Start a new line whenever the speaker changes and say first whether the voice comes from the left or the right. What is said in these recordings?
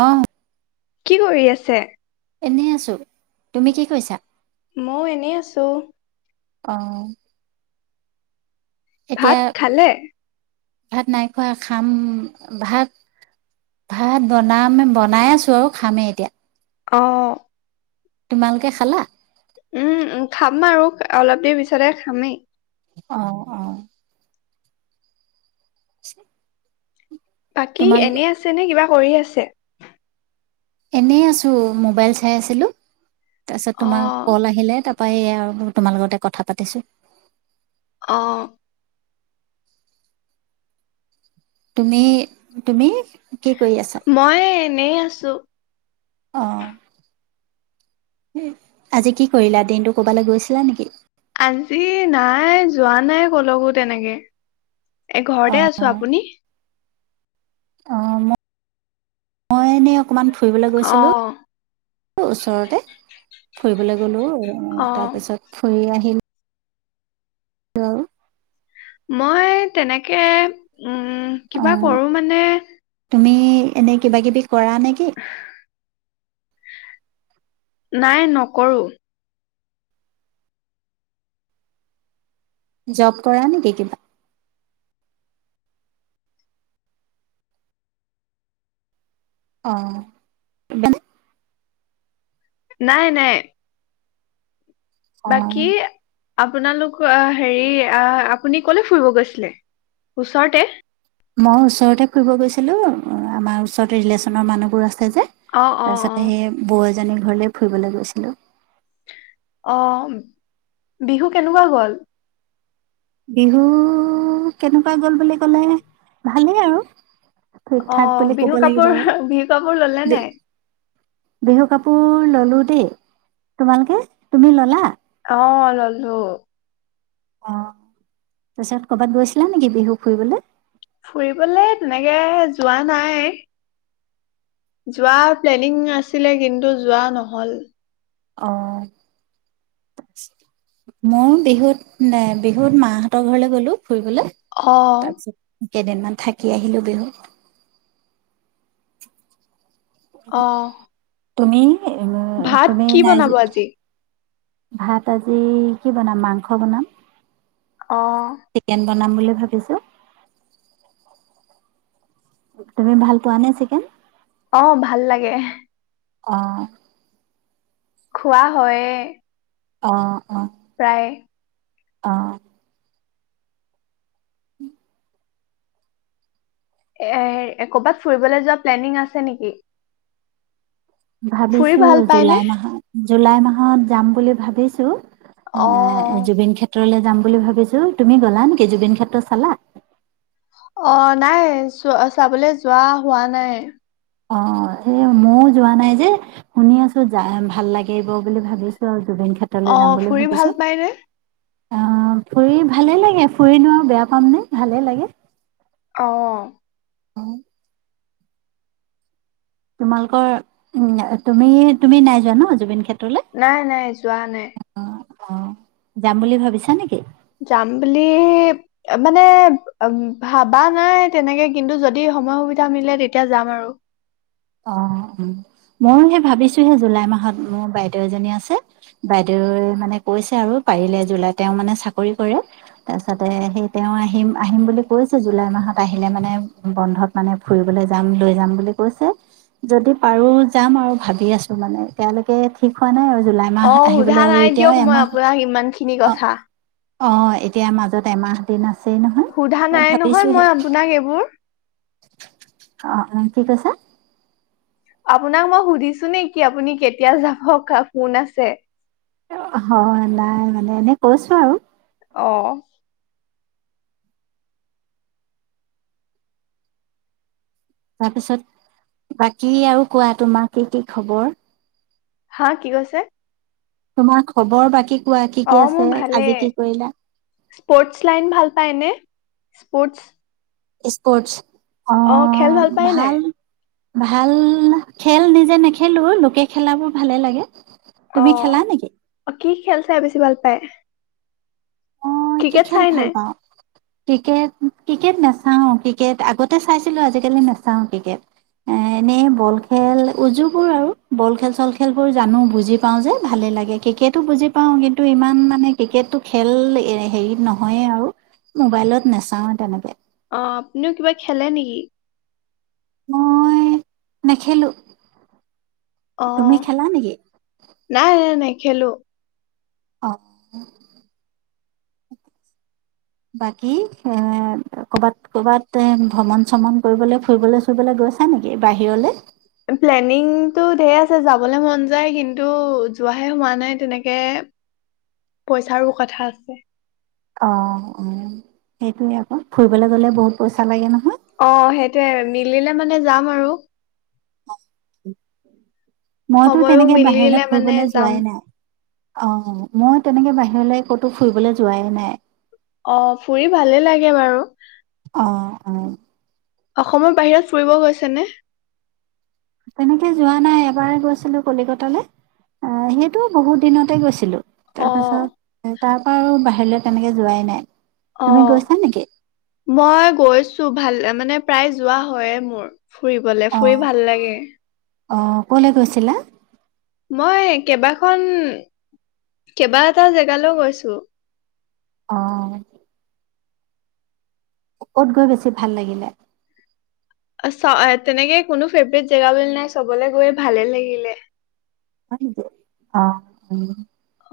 right: অ
left: কি কৰি আছে
right: এনেই আছোঁ তুমি কি কৈছা
left: মও এনেই আছো
right: আহ
left: ভাত খালে
right: ভাত নাই খোৱা খাম ভাত ভাত বনাম বনাই আছো আৰু খামেই এতিয়া
left: অহ
right: তোমালোকে খালা
left: উম উম খাম আৰু অলপ দেৰি পিছতে খামেই
right: আহ অ উ
left: বাকী এনে আছে নে কিবা কৰি আছে
right: এনেই আছো মোবাইল চাই আছিলো তাৰ পাছত তোমাৰ
left: অ',
right: কল আহিলে তাৰ পাইয়ে আৰু মোৰ তোমাৰ লগতে কথা পাতিছোঁ।
left: অঁ।
right: তুমি, তুমি কি কৰি আছা।
left: মই এনেই আছো।
right: অঁ, আজি কি কৰিলা দিনটো ক'বালৈ গৈছিলা নেকি।
left: আজি নাই যোৱা নাই ক'লকো তেনেকে। এ ঘৰতে আছো আপুনি।
right: অঁ ম মই এনে অকমান ফুৰিবলৈ গৈছিলো
left: অ',
right: [unintelligible] ওচৰতে। ফুৰিবলৈ গ'লো [unintelligible]
left: অ',
right: তাৰ পিছত ফুৰি আহ [unintelligible]
left: মই তেনেকে উম
right: অ
left: কিবা কৰো মানে
right: [unintelligible] এনে কিবা কিবি কৰা নেকি।
left: নাই নকৰো।
right: জব কৰা নেকি কিবা। অঁ, [unintelligible]
left: নাই নাই।
right: অ
left: বাকী আপোনালোক আ হেৰি আ- আ আপুনি ক'লে ফুৰিব গৈছিলে, ওচৰতে।
right: মই ওচৰতে ফুৰিব গৈছিলো, আমাৰ ওচৰত ৰিলেশ্যনৰ মানুহবোৰ আছ যে
left: অ অ অ
right: তাৰপিছতে সেই বৌ এজনী ঘৰলে ফুৰিবলৈ গৈছিলো।
left: অঁ, বিহু কেনেকুৱা গ'ল।
right: বিহু, কেনেকুৱা গ'ল বুলি ক'লে ভালেই আৰু। ঠিক ঠাক
left: অঁ
right: বুলি ক'ব
left: বিহু
right: লাগিব আৰু
left: কাপোৰ-বিহু কাপোৰ ল'লে নাই।
right: বিহু কাপোৰ ল'লো দেই, তোমালোকে তুমি ল'লা।
left: অঁ ললো।
right: অঁ তাৰপিছত কৰ'বাত গৈছিলা নেকি বিহু ফুৰিবলৈ।
left: ফুৰিবলৈ তেনেকে যোৱা নাই। যোৱা প্লেনিং আছিলে কিন্তু যোৱা নহ'ল।
right: অঁ মই বিহুত নে বিহুত মাহঁতৰ ঘৰলে গ'লো। ফুৰিবলে,
left: অ
right: তাৰপিছত কেইদিনমান থাকি আহিলো বিহুত।
left: অঁ।
right: তুমি?
left: ভাত
right: তুমি
left: কি
right: নাই
left: বনাব আজি?
right: ভাত আজি কি বনাম মাংস বনাম।
left: অ'।
right: চিকেন বনাম বুলি ভাবিছো। তুমি ভাল পোৱা নে চিকেন?
left: অ', ভাল লাগে।
right: অহ।
left: খোৱা হয়ে।
right: অ', অ'।
left: প্ৰায়ে।
right: অহ।
left: এ ক'ৰবাত ফুৰিবলৈ যোৱা প্লেনিং আছে নেকি? ফুৰি
right: ভাবিছো
left: ভাল পায়নে
right: জুলাই মাহত জুলাই মাহত যাম বুলি ভাবিছোঁ।
left: অ অ
right: এ জুবিন ক্ষেত্ৰলে যাম বুলি ভাবিছো, তুমি গ'লা নেকি জুবিন ক্ষেত্ৰ চালা?
left: অ', নাই চোৱা চাবলৈ যোৱা হোৱা নাই।
right: অ'- সেয়ে মইও যোৱা নাই যে শুনি আছো যায় ভাল লাগিব বুলি ভাবিছো আৰু। জুবিন ক্ষেত্ৰলৈ যাম
left: অ',
right: বুলি
left: ফুৰি ভাল
right: ভাবিছো।
left: পায়নে?
right: অ', ফুৰি ভালে লাগে ফুৰিনো আৰু বেয়া পামনে, ভালে লাগে।
left: অ'।
right: [inaudible] তোমালোকৰ উম, তুমি তুমি নাই যোৱা ন' জুবিন ক্ষেত্
left: নাই, নাই যোৱা নাই।
right: অ', যাম বুলি ভাবিছা নেকি?
left: যাম বুলি মানে ভাবা নাই তেনেকে কিন্তু যদি সময় সুবিধা মিলে তেতিয়া যাম আৰু।
right: অ', অ', মইয়ো সেই ভাবিছোহে জুলাই মাহত মোৰ বাইদেউ এজনী আছে, বাইদেউে মানে কৈছে আৰু পাৰিলে জুলাই তেওঁ মানে চাকৰি কৰে তাৰপিছতে সেই তেওঁ আহিম আহিম বুলি কৈছে জুলাই মাহত আহিলে মানে বন্ধত মানে ফুৰিবলৈ যাম লৈ যাম বুলি কৈছে। যদি পাৰো যাম আৰু ভাবি আছো মানে, তেওঁলোকে ঠিক হোৱা নাই আৰু। জুলাই মাহ
left: অ', সোধা
right: আহিবলৈ আৰু
left: নাই
right: এতিয়াও
left: দিয়ক মই
right: এমাহ
left: আপোনাক ইমান খিনি
right: অ
left: কথা।
right: অ', এতিয়া মাজত এমাহ দিন আছে।
left: সোধা নাই নহয় মই আপোনাক এইবোৰ।
right: অ', কি কৈছা?
left: আপোনাক মই সুধিছো নেকি আপুনি কেতিয়া যাব কা কোন আছে?
right: হয় নাই মানে এনে কৈছো আৰু।
left: অ'।
right: তাৰপিছত বাকী আৰু কোৱা তোমাক কি কি খবৰ?
left: হা, কি কৈছে?
right: তোমাৰ খবৰ বাকী কোৱা কি কি
left: অ',
right: আছে?
left: মোৰ
right: আজি
left: ভালেই,
right: কি কৰিলা?
left: স্পৰ্টচ লাইন ভাল পায়নে? Sports
right: sports.
left: অ', খেল ভাল পাই নাই?
right: ভাল খেল নিজে নেখেলো লোকে খেলাবোৰ ভালে লাগে। তুমি
left: অ'।
right: খেলা নেকি?
left: অ', কি খেল চাই বেছি ভাল পায়।
right: অ', কি
left: ক্ৰিকেট
right: খেল
left: চাই
right: ভাল
left: নাই
right: পাওঁ? ক্ৰিকেট ক্ৰিকেট নাচাও ক্ৰিকেট আগতে চাইছিলো আজিকালি নাচাও ক্ৰিকেট এ এনেই বল খেল উজুবোৰ আৰু বল খেল চল খেলবোৰ জানো বুজি পাওঁ যে ভালে লাগে ক্ৰিকেটো বুজি পাওঁ কিন্তু ইমান মানে ক্ৰিকেটটো খেল এ হেৰিত নহয়ে আৰু মোবাইলত নাচাওয়ে তেনেকে।
left: অ', আপুনিও কিবা খেলে নেকি?
right: মই নেখেলো। তুমি
left: অ',
right: খেলা নেকি?
left: নাই, নাই, নাই। খেলো।
right: অ', বাকী এ কৰবাত কৰ'বাত ভ্ৰমণ চমন কৰিবলৈ ফুৰিবলৈ ফুৰিবলৈ গৈছা নেকি বাহিৰলে?
left: প্লেনিংতটো ঢেৰ আছে যাবলৈ মন যায় কিন্তু যোৱাহে হোৱা নাই তেনেকে পইচাৰো কথা আছে।
right: অ', উম, সেইটোৱে আকৌ ফুৰিবলে গ'লে বহুত পইচা লাগে নহয়।
left: অ সেইটোয়ে মিলিলে মানে যাম আৰু।
right: মইটো
left: সময়ো
right: তেনেকে
left: মিলিলে
right: বাহিৰলৈ
left: মানে
right: ফুৰিবলৈ
left: যাম
right: যোৱাই নাই। অ', মই তেনেকে বাহিৰলৈ ক'তো ফুৰিবলৈ যোৱাই নাই।
left: অ', ফুৰি ভালে লাগে বাৰু।
right: অ', অ'।
left: অসমৰ বাহিৰত ফুৰিব গৈছেনে?
right: তেনেকে যোৱা নাই এবাৰে গৈছিলো কলিকতালৈ অ', সেইটো বহুত দিনতে গৈছিলো। তাৰ
left: অ
right: পাছত তাৰ পৰা আৰু বা ধৰি লওঁ তেনেকে যোৱাই নাই। তুমি
left: অ',
right: গৈছা নেকি?
left: মই গৈছো। ভাল মানে প্ৰায় যোৱা হয়য়ে মোৰ। ফুৰিবলে, ফুৰি
right: অ',
left: ভাল লাগে।
right: অ', ক'লৈ গৈছিলা?
left: মই কেইবাখন কেইবা এটা জেগালৈ গৈছো।
right: অ'। ক'ত গৈ বেছি ভাল লাগিলে?
left: তেনেকে কোনো ফেভৰেট জেগা বুলি নাই চবলৈ গৈ ভালে লাগিলে।
right: হয় নেকি অ', উম।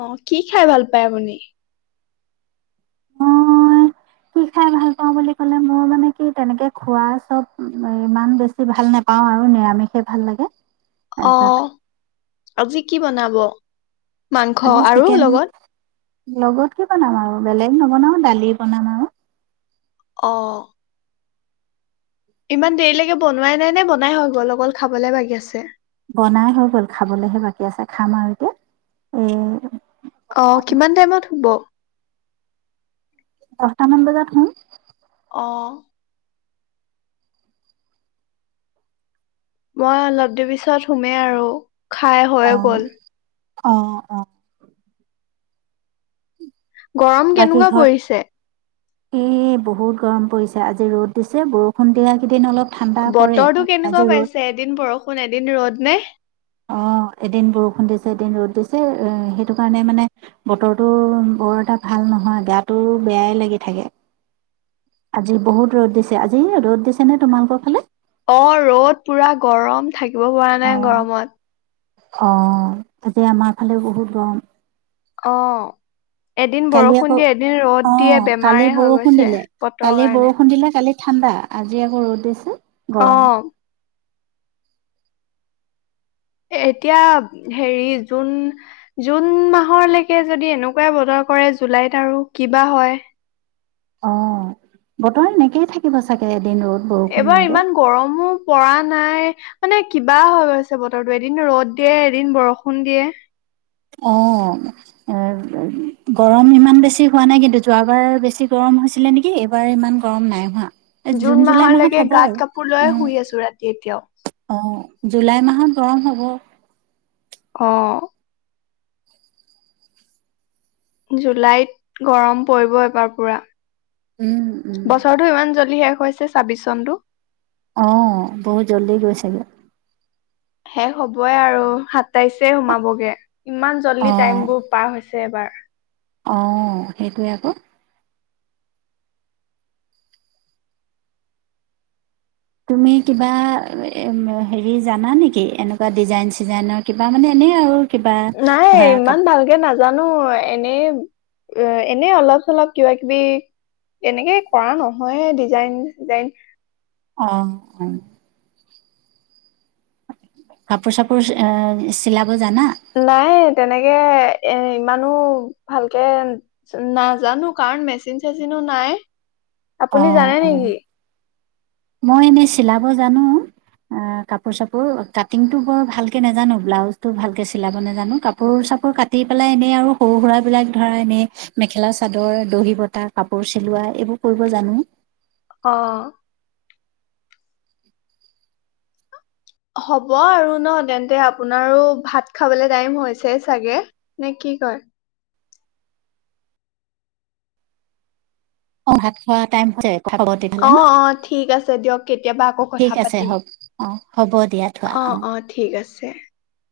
left: অ', কি খাই ভাল পাই আপুনি?
right: অ', ই কি খাই ভাল পাওঁ বুলি ক'লে মোৰ মানে কি তেনেকে খোৱা চব ইমান বেছি ভাল নোপাওঁ আৰু নিৰামিষে ভাল লাগে। তাৰপিছত
left: অ', আজি কি বনাব? ব
right: আজি চিকেন লগত কি বনাম আৰু বেলেগ নবনাও দালি বনাম আৰু।
left: অ', ইমান দেৰিলৈকে বনোৱাই নাই নে বনাই হৈ গ'ল অকল খাবলে বাকি আছে।
right: বনাই হৈ গ'ল, খাবলেহে বাকী আছে খাম আৰু এতিয়া। এ,
left: অহ' কিমান টাইমত শুব?
right: দহটামান বজাত শুম।
left: অঁ, মই অলপ দেৰি পিছত শুমেই আৰু। খাই হৈ গল।
right: অ-অ,
left: গৰম কেনেকুৱা পৰিছে?
right: এ বহুত গৰম পৰিছে আজি ৰ'দ দিছে। বৰষুণ দিয়া কেইদিন অলপ ঠাণ্ডা পৰে
left: বতৰটো কেনেকুৱা
right: আজি ৰ'দ
left: পাইছে, এদিন বৰষুণ এদিন ৰ'দ নে?
right: অ' এদিন বৰষুণ দিছে, এদিন ৰ'দ দিছে, এ সেইটো কাৰণে মানে বতৰটো বৰ এটা ভাল নহয় গা টো বেয়াই লাগি থাকে আজি বহুত ৰ'দ দিছে আজি ৰ'দ দিছে নে তোমালোকৰ ফালে।
left: অ' ৰ'দ পুৰা গৰম, থাকিব পৰা
right: অ
left: নাই গৰমত।
right: অ' তায়া আমাৰ ফালেও বহুত গম।
left: অহ', এদিন
right: আকৌ
left: বৰষুণ দিয়ে এদিন ৰ'দ
right: অ
left: দিয়ে
right: কালি
left: বেমাৰে হৈ
right: বৰষুণ
left: গৈছে
right: দিলে
left: বতৰ
right: কালি
left: কাৰণে।
right: বৰষুণ দিলে কালি ঠাণ্ডা আজি আকৌ ৰ'দ দিছে। গৰম
left: অ', এতিয়া হেৰি জুন-জুন মাহলৈকে যদি এনেকুৱাই বতৰ কৰে জুলাইত আৰু কিবা হয়।
right: অ' বতৰ এনেকেইে থাকিব চাগে। এদিন ৰ'দ বৰষুণ
left: এইবাৰ
right: এনেকে
left: ইমান গৰমো পৰা নাই মানে কিবা হৈ গৈছে বতৰটো এদিন ৰ'দ দিয়ে এদিন বৰষুণ দিয়ে।
right: অ' গৰম ইমান বেছি হোৱা নাই কিন্তু যোৱাবাৰ বেছি গৰম হৈছিলে নেকি? এইবাৰ ইমান গৰম নাই হোৱা।
left: জুন
right: জুলাই মাহত
left: মাহৰলৈকে
right: হ'ব আৰু
left: গাত কাপোৰ লৈ
right: উম
left: শুই আছো ৰাতি এতিয়াও।
right: অ জুলাই মাহত গৰম হ'ব।
left: অ', জুলাইত গৰম পৰিব এবাৰ পোৰা।
right: উম উম
left: বছৰটো ইমান জলদি শেষ হৈছে। ছে ছাব্বিশ চনটো,
right: অহ' বহুত জল্দি গৈ চাগে।
left: শেষ হ'বই আৰু সাত তাইছে সোমাবগে, ইমান জল্দি
right: অ
left: টাইম বোৰ পাৰ হৈছে। এবাৰ
right: অ' সেইটোৱে আকৌ। তুমি কিবা, হেৰি জানা নেকি? এনেকুৱা ডিজাইন-চিজাইনৰ কিবা মানে এনেই আৰু। কিবা
left: নাই,
right: ধৰা কাপ
left: ইমান ভালকে নাজান মানো এনে এনে অলপ চলপ কিবা কিবি, এনেকে কৰা নহয় ডিজাইন চিজাইন
right: অঁ কাপোৰ চাপোৰ অ চিলাব জানা?
left: নাই তেনেকে এ ইমানো ভালকে নাজানো, কাৰণ মেচিন চেচিনো নাই। আপুনি
right: অ',
left: জানে
right: অ',
left: নেকি?
right: মই এনেই চিলাব জানো, কাপোৰ চাপোৰ কাটিংটো বৰ ভালকে নাজানো, ব্লাউজটো ভালকে চিলাব নাজানো, কাপোৰ চাপোৰ কাটি পেলাই এনেই আৰু সৰু সুৰাবিলাক ধৰা এনেই মেখেলা চাদৰ, দহি বতা, কাপোৰ চিলোৱা এইবোৰ কৰিব জানো
left: অ হ'ব আৰু ন তেন্তে, আপোনাৰো ভাত খাবলে টাইম হৈছে চাগে, নে কি কয়
right: অহ ভাত খোৱা টাইম হৈছে। কথা হ'ব তেতিয়াহ'লে
left: অ
right: ন
left: অ ঠিক আছে দিয়ক। কেতিয়াবা আকৌ
right: ঠিক
left: কথা
right: আছে
left: পাতিম
right: হক অ হ'ব দিয়া থোৱা অ।
left: [unintelligible]